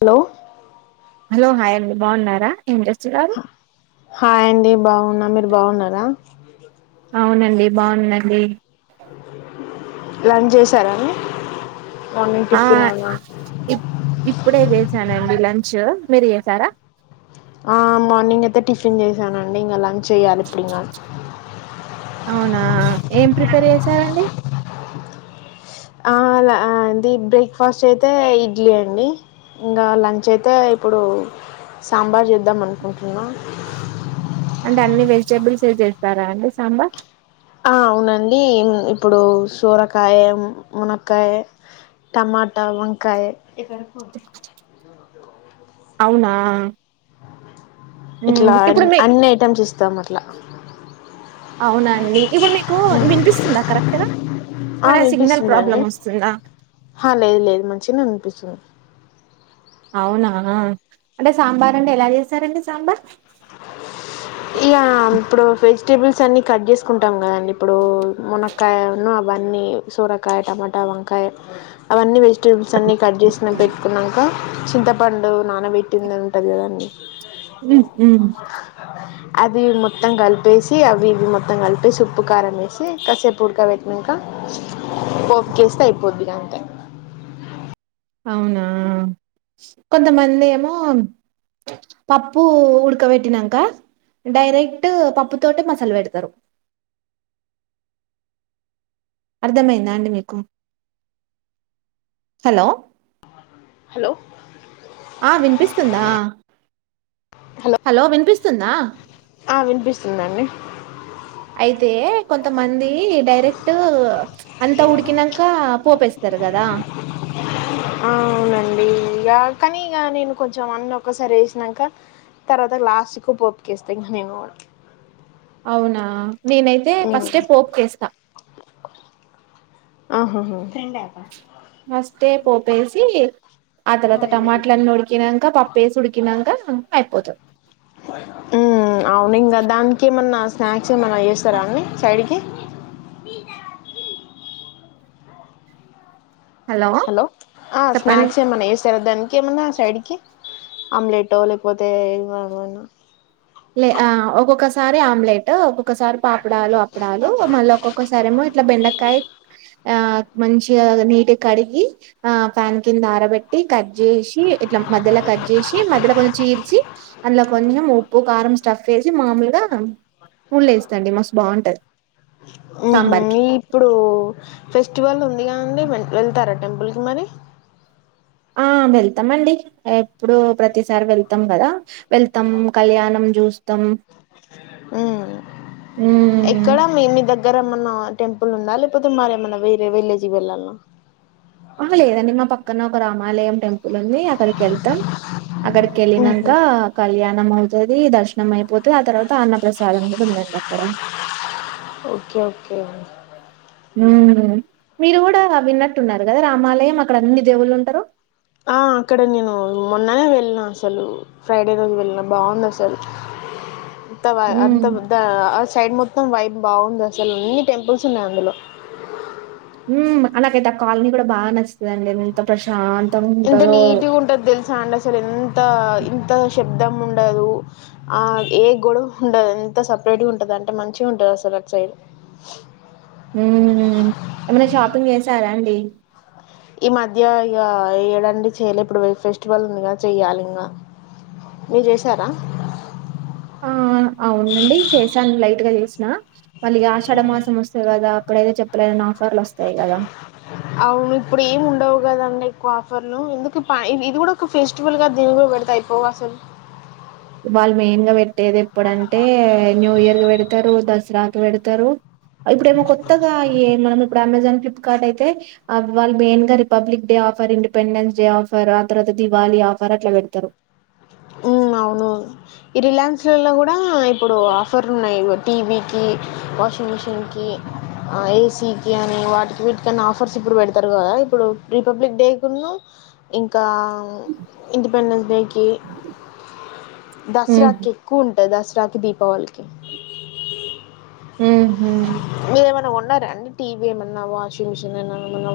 Hello hello hi అండి బావున్నరా hi అండి బావున్నా మీరు బాగున్నారా అ [inaudible] అవునండి బావుందండి లంచ్ చేశార అండి ఆ ఇ ఇప్పుడే చేసానండి లంచ్ మీరు చేసారా ఆ మార్నింగ్ అయితే టిఫిన్ చేశానండి ఇంకా లంచ్ చేయాలి ఇప్పుడు ఇంగ అవునా ఏం ప్రిపేర్ చేసారండి ఆ అది బ్రేక్ఫాస్ట్ అయితే ఇడ్లీ అండి ఇంకా లంచ్ అయితే ఇప్పుడు సాంబార్ చేద్దాం అనుకుంటున్నా అంటే అన్ని వెజిటబుల్స్ ఏసి చేస్తారా అండి సాంబార్ ఆ అవునండి ఇప్పుడు సోరకాయ మునక్కాయ్ టమాటా వంకాయ అవునా ఇట్లా మ్మ్ అ ఇప్పుడు అన్ని ఐటెమ్స్ ఇస్ దా మట్ల అవునా అండి ఇప్పుడు మీకు వినిపిస్తుందా కరెక్ట్గా ఆ ఏమైనా సిగ్నల్ వినిపిస్తుందండి ప్రాబ్లమ్ వస్తుందా ఆ, లేదు లేదు మంచిగానే వినిపిస్తుంది అవునా అంటే సాంబార్ అంటే ఎలా చేస్తారండి సాంబార్ ఇగా ఇప్పుడు వెజిటేబుల్స్ అన్ని కట్ చేసుకుంటాం కదండి ఇప్పుడు మునక్కాయ ను అవన్నీ సోరకాయ టమాటా వంకాయ అవన్నీ వెజ్ వెజిటబుల్స్ అన్నీ కట్ చేసిన పెట్టుకున్నాక చింతపండు నానబెట్టింది ఉంటది కదండీ హ్మ్ మ్మ్ అవి మొత్తం కలిపేసి అవి ఇవి మొత్తం కలిపేసి ఉప్పు కారం వేసి కాసేపు ఉడకపెట్టినంక పోపుకేస్తే అయిపోద్ది ఇకఅంతే అవునా కొంతమంది ఏమో పప్పు ఉడకబెట్టినాక డైరెక్ట్ పప్పుతోటె మసాలా పెడతరు. అర్థమయ్యిందా అండి మీకు హలో హలో ఆ వినిపిస్తుందా హలో ఆ వినిపిస్తున్నాండి అయితే కొంతమంది ఈ డెక్ట్ చ్ అ ఉడికిక పోపేస్తారు కదా అవునండి ఇక కానీ ఇగ నేను కొంచెం అన్నీ ఒక్కసారి ఏసినంక తర్వాత లాస్ట్కు పోపుకేస్తా ఇంక నేను అవునా నేనైతే ఫస్టే పోపుకేస్తా ఆహాహ ఫస్టే పోపేసి ఆ తర్వాత టమాటలన్నీ ఉడికినాక పప్పేసి ఉడికినాక అయిపోతద్ చ్చేమనా చేస్తారా అండి సైడ్కి హలో ఆ చెప్పండి స్నాక్స్ ఏమన్నా ఎస్తారా దానికి ఏమన్నా ఆ సైడ్కి ఆమ్లెట్ లేకపోతే ఏదికావలన్న లే అ ఒక్కొక్కసారి ఆమ్లెట్ ఒ ఒక్కసారి పాపడాలు అప్పడాలు మళ్ళీ ఒక్కొక్కసారి ఏేమో ట్లా బెండకాయ్ ఆ మంచిగా నీటి కడిగి ఆ ఫ్యాన్ కింద ఆరబెట్టి కట్ చేసి ఇట్లా మధ్యలో కట్ చేసి మధ్యలో కొంచం చీర్చి అందులో కొంచెం ఉ పు కారం స్టఫ్ వేసి మామూలుగా ఉల్లేస్తాండి మస్తు బాగుంటుది ఓహో ఇప్పుడు ఫెస్టివల్ ఉంది కాండి వెళ్తారా టెంపుల్కిి మరి ఆ వెళ్తామండి ఎప్పుడు ప్రతిసారి వెళ్తాం కదా వెళ్తాం కళ్యాణం చూస్తాం ఉమ్ గర్ ఏమన్నా టెంపుల్ ఉందా లేకపోతే మరి ఏమన్నా వేరే వెళ్లేేజి వెళ్లల్న ఆహా లేదండి మ పక్కన రామాలయం టెం పులుంది అక్కడిక్ వెళ్తాం అక్కడిక్ వెళ్ళినంక ఉహు కళ్యాణం అవ్ వది దర్శనం అయిపోతే ఆ తర్వాత అన్న ప్రసాదం కూడా ఉందండి అక్కడ ఓకే ఓకే ఉమ్ మీరు కూడా విన్నట్టున్నారు కదా రామాలయం అక్కడ అన్ని దేవుళ్ళు ఉంటరు ఆ అక్కడ నేను మొన్ననే ళ్నా అసలు ఫ్రైడే రోజు వెళ్ళిన బాగుంది అసలు అంత బాగే హ్మ్. అంత ద ఆ సైడ్ ముత్ [unintelligible] వైట్ బాగుంది అసలు అన్ని టెంపుల్స్ ఉన్నాయి అందులో ఉమ్ అ నాకైతే ఆ కాలనీ కూడా బాగా నచ్చందిండి ఎంత ప్రశాం ఎంత నీట్గా ఉంటది తెలుసా అండి అసలు ఎంత ఇంత శేబ్దాం ఉండదు ఏ గడవ ఉండదు ఎంత సపరేట్గా ఉంటుంది అంటే మంచిగా ఉంటుంది అసలుట్ సైడ్ ఉమ్మ్ ఎమన్నా షాపింగ్ చేసారాం డి ఈ మధ్య ఇక ఏడండి చేయ్యలే ఇప్పుడు ఫెస్టివల్ ఉంది చెయ్యాలి ఇంకా మీరు చేసారా ఆ అవునండి చేశాను లైటుగ చేసిన మళ్ళ ఆషాఢ మాసం వస్త కదా [unintelligible] అవును ఇప్పుడు ఏం ఉండవు కదా ఎక్కువ ఆఫర్లు ఎందుకు పై ఇది కూడా ఒక ఫెస్టివల్ గా దీని కూడా పెడతె అయిపోవు అసలు ఇవాళ మెయిన్గ టేద్ ఎప్పుడంటే న్యూ ఇయర్కి పెడతారు ద స్రా పెడతారు ఇప్పుడేమో కొత్తగా ఏ మనము అమెజాన్ ఫ్లిప్కార్ట్ అయితే వాళ్ళు మెయిన్ గా republic day offer independence day offer ఆ తర్వాత దివాళీ ఆఫర్ అట్లా పెడతరు ఉం అవును ఈ రిలయన్స్ లల్లో కూడా ఇప్పుడు ఆఫర్ ఉన్నాయి. టీవీకి, వాషింగ్ మిషిన్కి, ఏసీకి అని వాటికి వీటికన్నా ఆఫర్స్ ఇప్పుడు పెడతారు కదా ఇప్పుడు రిపబ్లిక్ డే కి ఇంకా ఇండిపెండెన్స్ డేకి ఉమ్ దసరాకి ఎక్కువ ఉం దసరా కి దీపావళకి కొన్నారా ఉం టీవీ ఏమన్నా వాషింగ్ మిషన్ ఏమన్నా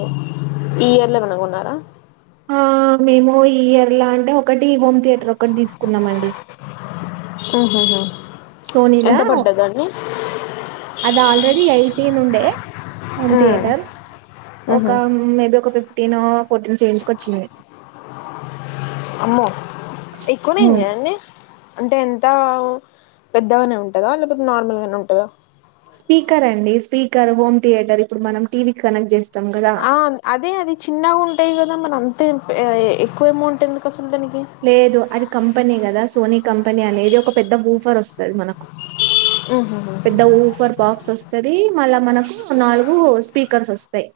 ఈ ఇయర్ లో ఏమన్నా కోన్నారా ఆ మేము ఈ ఇయర్ల అంటే ఒకటి వం థియేటర్ ఒకటి తీసుకున్నామండి ఉ హు హు సోనీలా అది ఆల్రెడీ ఎయిటీన్ ఉండే హోమ్ మ్మ్. థియేటర్ ఒక మ్హూ. మే బి ఒక తిను అమ్మో ఎక్కువనే ఉమ్ అయింది కదండీ అంటే ఎంత ఓ పెద్దగానే ఉంటందా లేకపోతే నార్మల్ గానే ఉంటదా స్పీకర్ అండి స్పీకర్ హోమ్ థియేటర్ ఇప్పుడు మనం టీవీ ఆ అదే అది చిన్నగా ఉంటాయి కదా మన అంతే ఎక్కువ అమౌంట్ ఎందుకు అసలు దానికి లేదు అది కంపెనీ కదా సోని కంపెనీ అనేది ఒక పెద్ద ఊఫర్ వస్తుంది మనకు మ్హూ. పెద్ద ఊఫర్ బాక్స్ వస్తది మళ్ళ మనకు నాలుగు స్పీకర్స్ వస్తయి.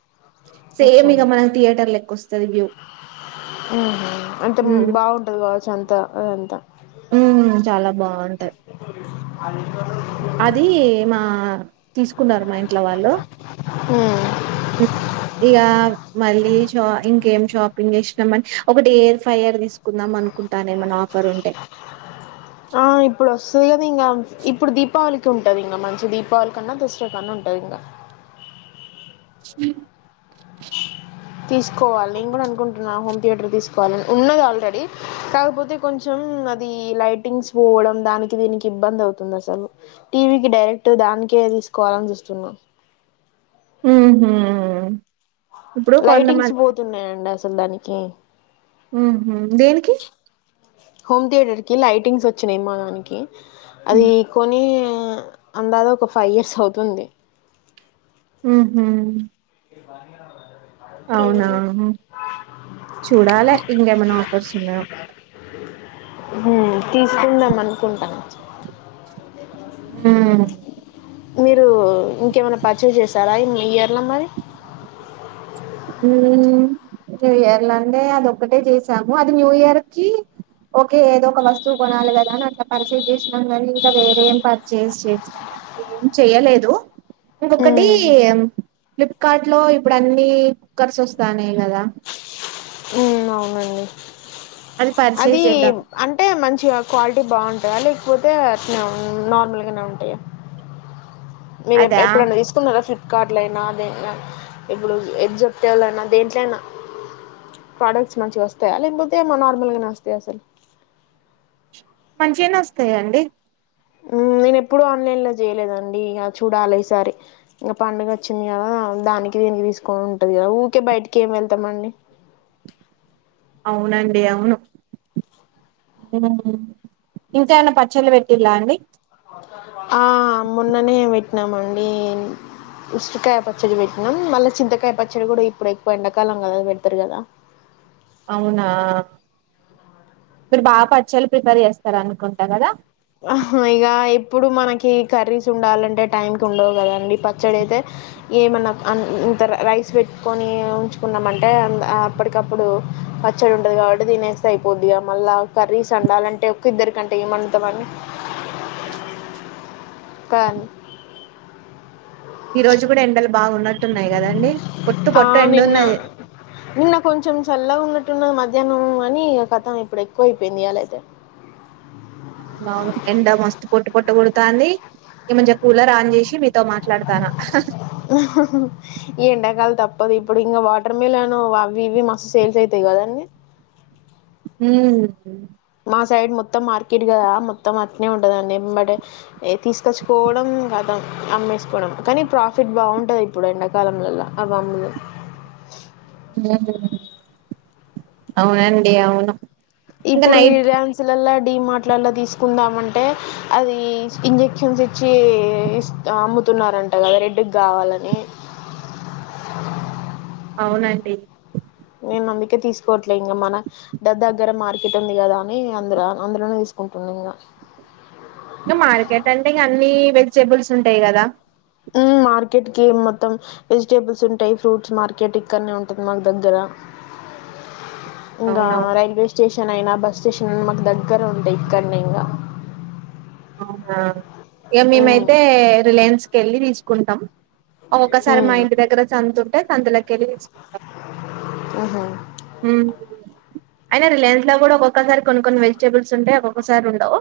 అచ్చా సేమ్ ఇక మ్హూ. మనకి థియేటర్ లెక్కు వస్తుంది వ్యూ ఉం పోవచు అంతె [unintelligible] త ఉమ్మ్ చాలా బాగుంటది అది మా [inaudible] తీసుకున్నారు మాయిన్ ఇట్ల వాళ్ళు మ్మ్. కొద్దిగా మల్లి [unintelligible] ఇంకేం షాపింగ్ చేసినామని ఒకటి ఎయిర్ ఫైయర్ తీసుకుందాం అనుకుంటానే ఏమన్నా ఆఫర్ ఉంటే ఆ ఇప్పుడు వస్తుది కధ ఇప్పుడు దీపావళి ఉంటది ఇంకా మంచి దీపావళి కన్నా దసరా కన్నా ఉంటది ఇంకా స తీసుకోవాలి నేను కూడా అనుకుంటున్నా హోమ్ థియేటర్ తీసుకోవాలని ఉన్నది ఆల్రెడీ కాకపోతే కొంచెం అది లైటింగ్స్ పోవడం దానికి దీనికి ఇబ్బంది అవుతుంది అసలు టీవీకి డైరెక్ట్ దానికే తీసుకోవాలని చూస్తున్నా అహుమ్ లైటింగ్స్ పోతున్నాయండి అసలు ప చందని కే ఉహుమ్ దేనికి హోమ్ థియేటర్ కి లైటింగ్స్ వచ్చినాయి మా దానికి అది హ్మ్. కొని ఆ అందలో ఒక ఫైవ్ ఇయర్స్ అవుతుంది ఉహుమ్ బా చూడాలే ఇంకేమైనా ఆఫర్స్ ఉన్నాయో. తీసుకుందాం అనుకుంటాను ఆమ్ మీరు ఇంకేమైనా పూర్చసే చేసారా ఇయర్లో మరి న్యూ ఇయర్ లో అంటే అదిక్కటే చేసాము అది న్యూ ఇయర్ కి ఓకే ఏదో ఒక వస్తువు కొనాలి కదా అని అట్లా పర్చేస్ చేసినాం కాని ఇంకా వేరే ఏం పర్చేస్ చేసినాం అంటే ఏం చేయలేదు ఇంకొకటి ఫ్లిప్కార్ట్ లో ఇప్పుడు అన్ని కర్స్ వస్తానే కదా ఉమ్ అవునండి అది పర్చేస్ చేద్దాం. అంటే మంచిగా క్వాలిటీ బాగుంటుంది అ లేకపోతే అట్ నార్మల్గానే ఉంటాయి మీరు అదా? ఎప్పుడున్న తీసుకున్నారా ఫ్లిప్ కార్ట్లయినా ఇప్పుడు జేప్ టోలైనా దేంట్యినా ప్రోడక్ట్స్ మంచి వస్తాయా లేకపోతే ఏమో నార్మల్ గానే వస్తాయి అసలు మంచిగానే వస్తాయా అండి నేను ఎప్పుడూ ఆన్లైన్ లో చేయలేదండి ఇక చూడాలి ఈసారి ఇంక పండుగ వచ్చింది కదా దానికి దీనికి తీసుకని ఉంటది కదా ఊరికే బయటికి ఏం వెళ్తామండి అవునండి అవును ఉమ్ ఇంకామనా పచ్చళ్ళ పెట్టిలా అండి ఆ మొన్ననే పెట్టినామ అండి ఉసిరికాయ పచ్చడి పెట్టినాం మళ్ళీ చింతకాయ పచ్చడి కూడా ఇప్పుడు ఎక్కువ ఎండాకాలం కద పెడతారు కదా అవునా మీరు బాగా పచ్చళ్లు ప్రిపేర్ చేస్తార అనుకుంటా కదా ఇక ఎప్పుడు మనకి కర్రీస్ ఉండాలంటే టైంకి ఉండవు కదండి పచ్చడి అయితే ఏమన్నా ఇంత రైస్ పెట్టుకొని ఉంచుకున్నామంటే అప్పటికప్పుడు పచ్చడి ఉండదు కాబట్టి దీనేస్తే అయిపోద్ది ఇక మళ్ళా కర్రీస్ అండాలంటే ఒ ఇద్దరికంటే ఏమన్నా ద్దమన్ని తను ఈ రోజు కూడా ఎండలు బాగున్నా పట్టు ఉన్నాయి కదండి పొట్టు ఆ పొట్టు ఎండు నిన్న ఉన్నాయి నిన్న కొంచెం చల్లగా ఉన్నట్టున్నది మధ్యాహ్నం అని కథం ఇప్పుడు ఎక్కువ అయిపోయింది అలాయితే కాంది ఈ మంచిగా కూలర్ ఆన్ చేసి మాట్లాడతానా ఏ ఎండా కాలం తప్పు ఇపో ఇప్పుడు ఇంకా వాటర్ మిలన్ అవి ఇవి మస్తు సేల్స్ అయితాయి కదండీ హమ్ ఆ సైడ్ మొత్తం మార్కెట్ కదా మొత్తం అట్నే ఉంటుందండి బట్ తీసుకొచ్చుకోవడం కదా అమ్మేసుకోవడం కానీ ప్రాఫిట్ బాగుంటుంది ఇప్పుడు ఎండాకాలంలలో అ అమ్మలు అమ్ అవునండి అవును ఇంకా ఇప్పుడు ఈ నైట్ యాన్సులలా డీ మార్టీలలో తీసుకుందాంటే అది ఇంజక్షన్ చేసినా తున్నారంట కదా రెడ్కి కావాలని అవునండి నేను అందుకే తీసుకోవట్లే ఇంక మన దగ్గర మార్కెట్ ఉంది కదా అని అందు అందులోనే తీసుకుంటున్నా ఇంకా ఇంక మార్కెట్ అంటే ఇంకా అన్ని వెజిటేబుల్స్ ఉంటాయి కదా ఆ మార్కెట్ కి మొత్తం వెజిటేబుల్స్ ఉంటాయి ఫ్రూట్స్ మార్కెట్ ఇక్కడనే ఉంటుంది మాకు దగ్గర ఇంకా అవునవును రైల్వే స్టేషన్ నైనా బస్ స్టేషన్ మాకు దగ్గర ఉంటాయి ఇక్కనీ ఇంకా అవునాా ఇక మేమ్ మ్మ్ అయితే రిలయన్స్ తీసుకెళ్ళి తీసుకుంటాం ఒక్కసారి మా హ్మ్ ఇంటి దగ్గర చందుతుంటే అందులకెలి అహ హ్మ్ అయినా రిలయన్స్ లో కూడా ఒక్కొక్కసారి కొన్ని కొన్ని వెజిటేబుల్స్ ఉంటాయి ఒక్కొక్కసారి ఉండవు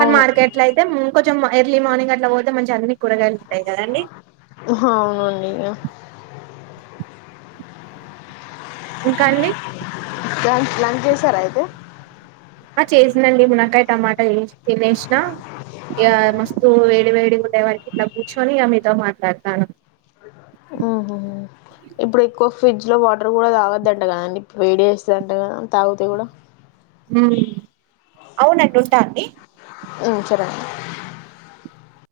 ప మార్కెట్ లో అయితే కొంచెం ఎర్లీ మార్నింగ్ అట్లా పోతే మంచి అ హ అవునండి ఇంకా అండి ప్లాన్ ప్లాన్ చేశారా అయితే ఆ చేసిందండి మునకాయ టమాటా తినేష్న ఇక మస్తు వేడి వేడి [unintelligible] ఉహు ఇప్పుడు ఎక్కువ ఫ్రిడ్జ్ లో వాటర్ కూడా తాగద్దంట కదండి వేడి చేస్తుందట కదా తాగుతా కూడా హ్మ్. అవునండి ఉంటా అండి ఊ సరే అండి